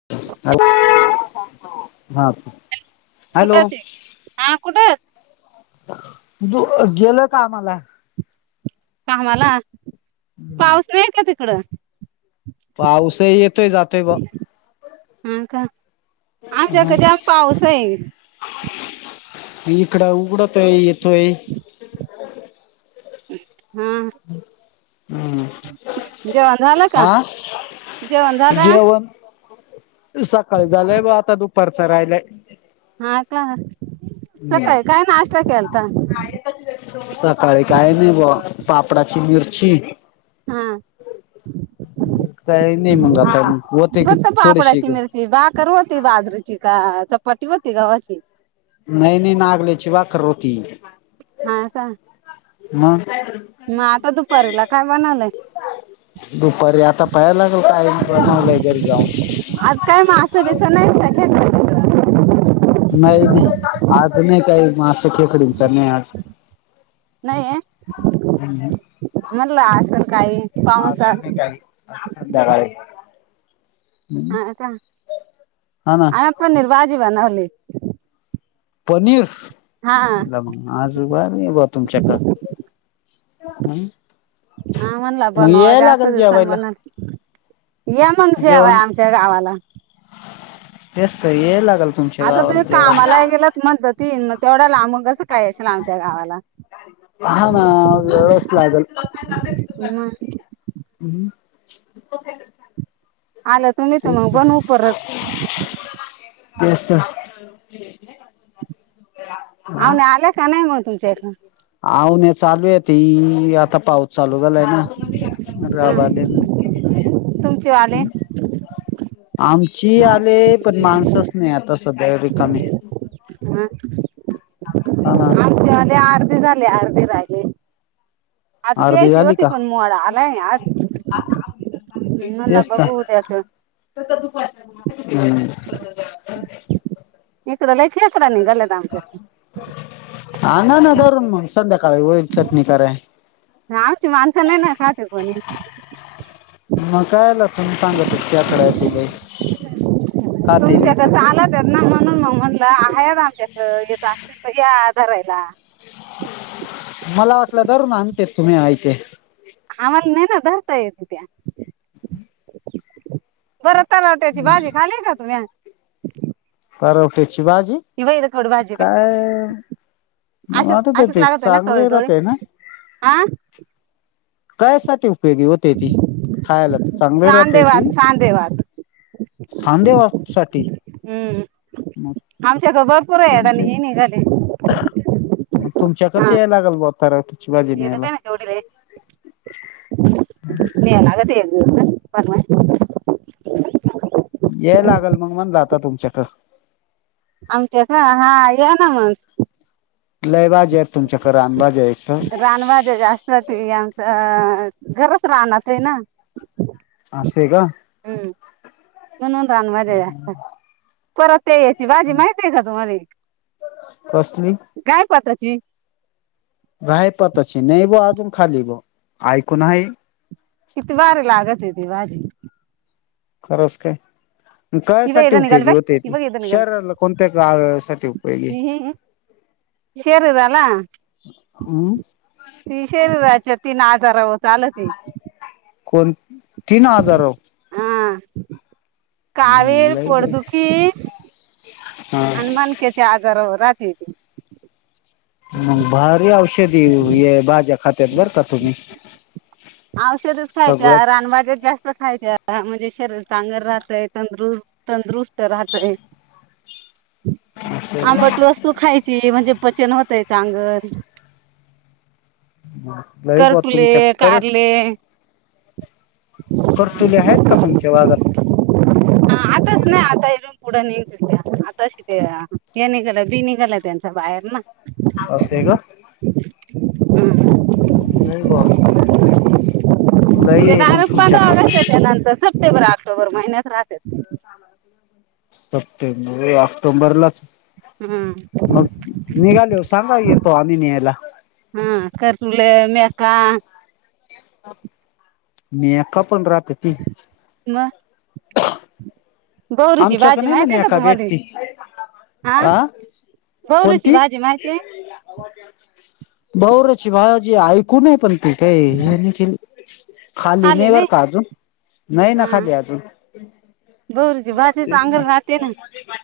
[unintelligible] हा. हॅलो कुठयं ती? हा, कुठ? गेल कामाला. कामाला पाऊस न्हाई का तिकडं? पाऊसही येतोय-जातोय बुवा. हा का? आमच्याकडे जास्त पाऊसयं. इकडं उघडतोय येतोय. [unintelligible] हा. हम्म, जेवण झालं का आ, जेवण झालं जेवण सकाळी झालंय बुवा, आता दुपारचं रायलाय. हा का? सकाळी काय नाष्टा केलता? सकाळी काय नाही बुवा, पापडाची मिरची. हा तळलेली का नाही मंगं, आता हो ते, क फक्त थोडीशी. पापडाची मिरची भाकर होती बाजरीची का चपाती होती गवाची? नाही-नाही, नागलेची भाकर होती हा का मग. मग आता दुपारीला काय बनवलं. दुपारी आता पाहाला लागेल, काय बनवलं घरी जाऊन. आज काय म मास-बिस नाहीत का घेतलं? नाही-नाही, आज नाही काही, मास- खेकडींचा नाही आज. नाहीये. म्हणलं असन काही आज पावसात. नाही काही आज संध्याकाळी. हम्म हा का? हा ना आम्ही पनीर भाजी बनवली. पनीर हा [unintelligible] आज बारी ग तुमच्या का? हम्म. आ, म्हणला मग बनवा याय जास्त लागेल जेवायला सगळांना ये मग जेवाय जेवण आमच्या या गावाला. तेस तर ये लागल. आता तुम्ही कामाला गेलत म्हणत तीन मग तेवढा लांबुन कसं काय येशील ना आमच्या गावाला? हा ना व वेळस लागल. मग [unintelligible] आलं तुम्ही तर मग बनवु परत. तेच तर. अं, नाही आल्यास का नाही? मग तुमच्याकडे. अहो, मी चालू आहे ती आता पाहु. चालू झालाय ना [inaudible] हं तुमचे वाले आमची आले, पण माणसच नाही आता सध्या रिकामे. [inaudible] हा ना आमचे आले अर्धे झाले, अर्धे राहिले. आज अर्धी घ्यायचे झाली होते का? पण मोड आलाय आज. म्हणलं तेच बघु तर. उद्याच. हम्म [unintelligible] निघाल्यात आमच्या. आना ना भरून मग संध्याकाळी होईल चटणी कराय. आमची माणस नाही न खात आहे कोणी. मग कायला तुम्ही सांगत आहेत खेकड्या केले. तुमच्यात कड चालत आहेत ना म्हणून मग म्हटलं आहेत आमच्या अ येत असतील तर या धरायला. मला वाटलं धरून आणतेत तुम्ही आयते. आम्हाला नाय न धरता येत त्या. [inaudible] परत तरवट्यातची भाजी खाली का तुम्ही? करवट्याची बाजी बाई खड भाजी बाई काय? मला अशीच आठवते ती चांगली राहतीय ना? आ? काह्यासाठी उपयोगी होतीय ती? खायला तर चांगली राहते सांदेवात ती. सांदेवात सांधे वात साठी. हम्म मग आमच्या भरपूर याडा तुमचे नी निघाली मग तुमच्याकच याल लागल बॉ तराठी. एक भी नाही जोडीला न्या लागते एक दिवस अ बनवाया. या लागल मग म्हणल आता तुमच्याकड. आमच्याकड हा या ना मग. लय भाज्या आहेत तुमच्याकड रानभाज्या आहेत. रान भाज्या जास्त ती आमच घरच रानात आहे ना. असय का? हम्म म्हणून रान भाज्या असता परत ते याची भाजी माहितीये का तुम्हाले? कसली? गाय पताची? गायपताची नाही बॉ आजून खाली बॉ ऐकून आहे. किती भारी लागती ती भाजी. खरस काय? ही बाई कशासाठी इथं निघाली उपयोगी बाई होते ही ती बघ इथं निघाली शरीराला कोणत्या का साठी उपयोगी? ही, ही, ही. शरीराला? हम्म ती शरीराच्या तीन आजारावर चालती. कोण? तीन आजारावर हा कावीळ, लय बाई पोटदुखी हा आणि मन केची आजारावर राहते ती मग भारी औषधी हे भाज्या खात्यात बरं का तुम्ही. औषधच खायच्या, सगळंच रानभाज्या जास्त खायच्या हां म्हणजे शरीर चांगल राहतयं तंदरुस् तंदुरुस्त राहतयं आंबट वस्तू खायची म्हणजे पचन होतंय चांगल नाई बुवा तुम्ही करटुले चेक करस? कारले करतुले हेत का तुमच्या भागात? हां आताच स् नाय आतायेलौ पुढं निघल त्या आताशी ते हे निघाल बी निघाल त्यांच्या बाहेर ना. असं हे का? हां. नाही बुवा, लयी हे मग तुमच्याक च्यानंतर सप्टेंबर ऑक्टोंबर महिन्यात राहत्यात सप्टेंबर ऑक्टोंबरलाच हम्म मग निघालोव सांगाय येतो आम्ही न्यायला. हां करलें मे का? मेयका पण राहते ती. मं गौरीची आमच्याकडे भाजी नाही ना माहितेयं का मेका तुम्हाली? भेटती आं आ बऊरीची भाजी माहितीये? बऊरची भाजी ऐकूनय पण ती हे काय हेनी केली खाली नाही बर का अजून? नाही ना खाली अजून. बऊरीची भाजी चांगल राहते ना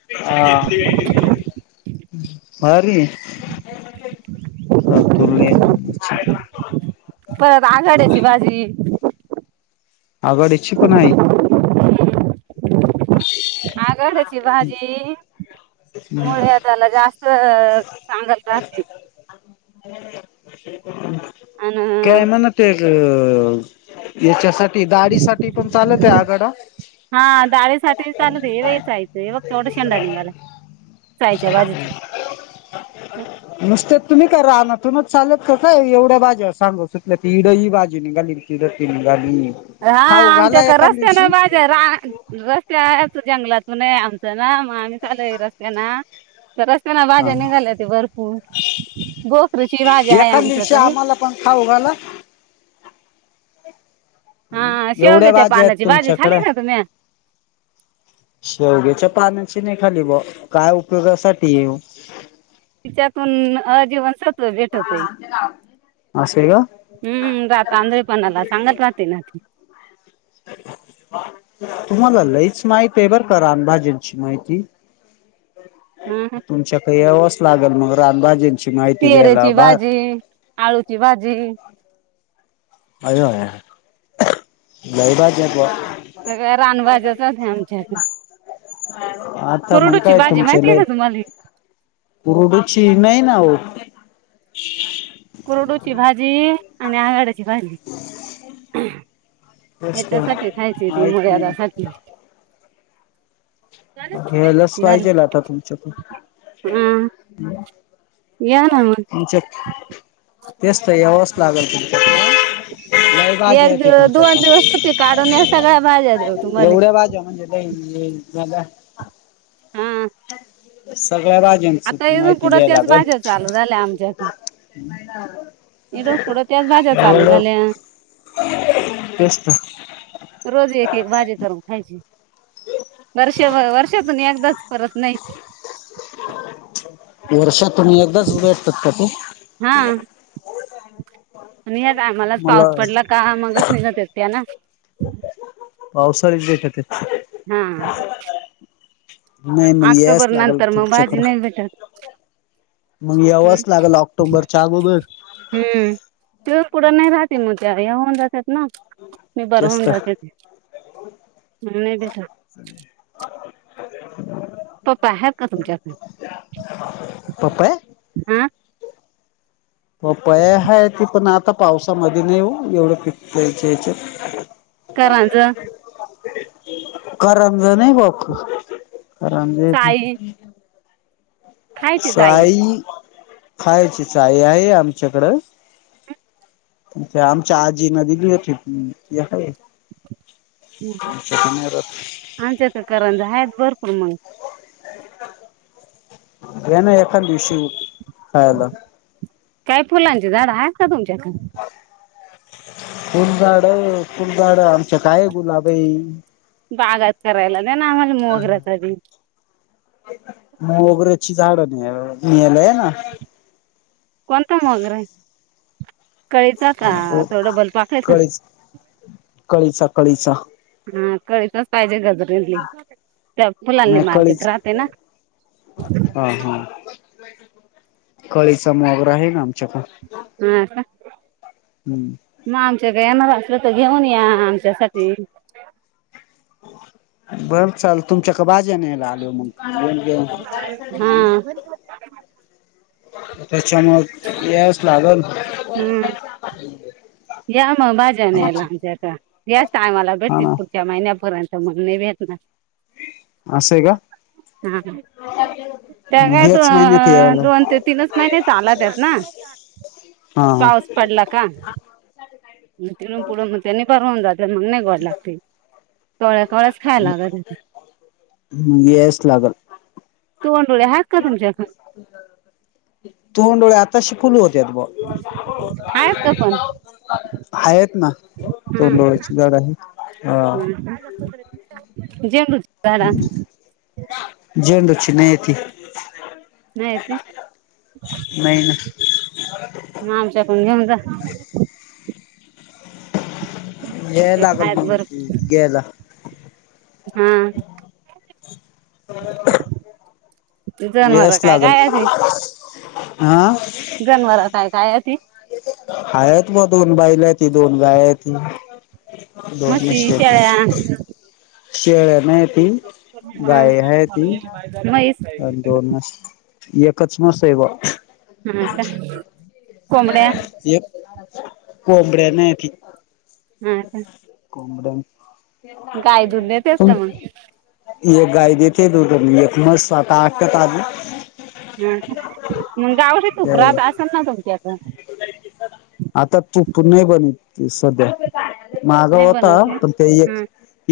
आं [inaudible] भारीयं [inaudible] का तुले [inaudible] परत आघाड्याची भाजी आगाडीची पण हाय आघाडयाची भाजी मुळव्यादाला जास्त चांगल राहती. [inaudible] अन काय म्हणत तर याच्यासाठी दाडी साठी पण चालतय आघाडा? हां दाढेसाठी चालूदे रेवेचायचं बघ केवढा शेंडा निघाला चायच्या [inaudible] [inaudible] नुसत्या तुम्ही करा म तुमच चालत काय एवढ्या बाजू सांगत सुटल्या ती ईड ही बाजू निगाली तीड ति नघाली हां आमच्याकड रस्त्यानं भा ज्या रा रस्ते आहेत जंगलातनये आमचे ना मग आम्ही चालोय रस्त्या ना तर रस्त्यानं हा भाज्या निघाल्याती भरपूर गोखरीची भाजी हायआमच्याकहे. पंण खाऊघाला हा एवढ्या शेवग्याच्या भाज्या येत पानाची भाजी तुमच्याकड? खाली ना तुम्ही शेवग्याच्या पानांची नाही खाली बुवा काय उपयोगासाठी येओ? तिच्यातून अ जीवन सत्व भेटतयं. असे का हुं राात आंधळे पणाला सांगत राहते ना ती तुम्हाला लईच माहितयें बर का रानभाजेंची माहिती. [inaudible] आहां तुमच्याकहे यावच लागेल मग रानभाजी टीहरेची भाजी, आळूची भाजी अयो, लई बाज पो [unintelligible] सगळ्या रानभाज्याच, होत्या आमच्याकं. आता मग कोरडोची काय भाजी, माहिती का, तुम्हाला ही? कूरुडुची नही ना, ओ. कुर्डूची भाजी आणि आगाड्याची भाजी तेच तर याच्यासाठी खायची, ती माहित नाही ना मूळव्यादासाठी. हम्. घ्यायलाच पाहिजेल, आता तुमच्याकुण. हम. या ना म. तुमच्या, तेचत यावच लागल तुमच्याकुण, लाईट एक भाज्यात दिव दोन तुमच्याक, दिवस सुट्टी काढून या सगळ्या भाज्या देऊ तुम्हाला एवढ्या भाज्या, म्हणजे हा [unintelligible] सगळ्या भा ज्यांचं, आता इथून माहिती पुढं घ्याय त्याच लागल. भाज्या चालू झालं, आमच्याकून ते महिला इडून पुढं, त्याच भाज्या चालू झाल्या. तेच त. रोज, एक-एक भाजी करून खायची, वर्ष-वर्षातून एकदाच. परत नही. वर्षातुन, एकदाच भेटतात का, ते? हां, आणि टायमालाच मला पाऊस पडला का, मगच निघत य त्या ना? पावसाळीच देता ते. हां. नाही मग यायच ऑक्टोबर लागल नंतर, म भाजी नही भेटत. मंग हम्म यावंच लागल, ऑक्टॉम्बरच्या अगोदर. हम्म, तिदून पुढं नही राहती, म त्या, या होऊन जातात ना. निबार होउन जास्त. जाते ते, मंग नही भेटत. [unintelligible] पपया आहेत का, तुमच्याक, पपया हं? पपाया हाय ती, पण आता पावसामदी नहीं ओ, एवढं पिकाच्या याच्यात करांज करामलं नही, बक आरामजेती [unintelligible] चाई चाई, खायची साई, आहे आमच्याकडं. पण त्या आमच्या आज्जी न दिली होती, ती हाये. आच्यात करंद आहेत भरपूर, मग, याना एखांद दिवशी, खयला. काय फुलांची, झाडं आहेत का, तुमच्याक? फुलझाड-फुलझाड, आमच्याक् आहे गुलाबी बागात करायला दे ना, आम्हाला मोगरा कधी. मोगऱ्याची झाडं, न्यायला ये ना. कोणता मोगरा य? कळीचा का, तो डबल पाकळीचा? कळीच कळीचा कळीचा हा कळीचाच पाहिजे गज [unintelligible] ली त्या फुलांनी नाही मार्केट कळीच राहते ना. हा हा कळीचा मोगरा आहे ना आमच्याकडे. हा का? हम्म. मग आमच्याकडं येणार असलं, तर घेऊन या आमच्यासाठी. बर चाल तुमच्याकड भाज्या न्यायला आलो हा [unintelligible] त्याच्यामूळं यायच लागलं. हम्म या मग भाज्या न्यायला आमच्याकड याच टायमाला भेटतील ना पुढंच्या महिन्यापर्यंत मग नाही भेटणार. असंय हा. त्या काय दो ह्याच महिन्यात अ यावं दोन लागल ते तीनच महिने चालतेत ना. हा. हा पाऊस पडला का? मग तिथून पुढं मग त्यां निब्बर होऊन जाते, मग नाही गोड लागत ते, कवळ्या कवळ्याच खायला लागते मग यायचं लागल. तोंडुळ्या आहेत का तुमच्याकडं? तोंडुळ्या आताशी [unintelligible] होते बवा आहेत का पण आहेत ना हा तोंडूळ्याची झाडं आहे ह. [unintelligible] झेंडूची नाहीती. नाही ती? नाही मग आमच्याकडून घेऊन जा. याय आमच्याकडे लागलं आहेत मग भरपूर घ्यायला. हा. [inaudible] जनावर यायचं काय लागलं. काय आहे आ? जनवरात हाय काय ती? हायत मग दोन बैल आहेती, दोन गाय आहेती. म्हशी शेळ्या [unintelligible] शेळ्या नाहीती. हा गाय आहेती म्हैस आणि दोन म्हशी. एकच म्हस ये बुवा. हा का? कोंबड्या एक कोंबडया नाहीती. हा का? [unintelligible] गाय दूध देतेस का मग एक गाय देते दूध आणि एक म्हस आता आटत आली. हा मग गावशी तुप्रात आली. असेल ना तुमच्या हितं. आता तूप नाही बनित सध्या. मागं नाही होता बनवते पण ते एक हा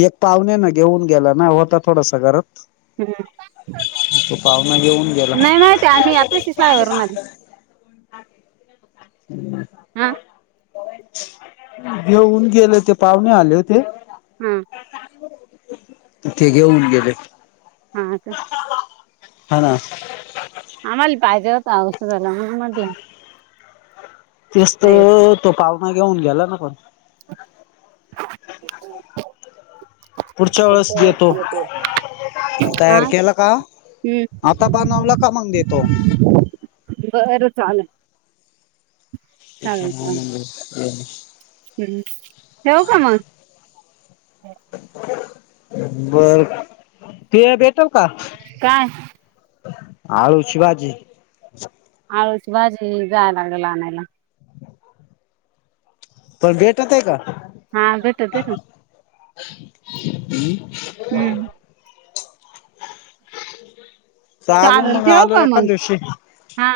एक पाहुण्यानं घेऊन गेला ना होता थोडस घरात. [unintelligible] तो पाहुणा घेऊन गेला नाही माहिती आम्ही आताशी शाळेवरून आली. हा. घेऊन गेले ते पाहुणे आले होते. ह ते घेऊन गेले, हा का हा ना आम्हाला पाहिजे होत औषधाला, म्हणून म्हटलं तेचत आहेत तो पाहुना घेऊन गेला ना पण. [unintelligible] पुढच्या वेळेस देतो. हा तयार केला का हम्म आता बनवला का मग देतो बरं चालेल चालेल चालेल त [unintelligible] हम्म नेऊ का म बर ते भेटल का काय आळूची भाजी आळूची भाजी जायला लागल आनायला पण भेटत का हा भेटत ना हम् [unintelligible] हम्म [unintelligible] चालून चालेल मग ठेवू आलो का एखा मग दिवशी हा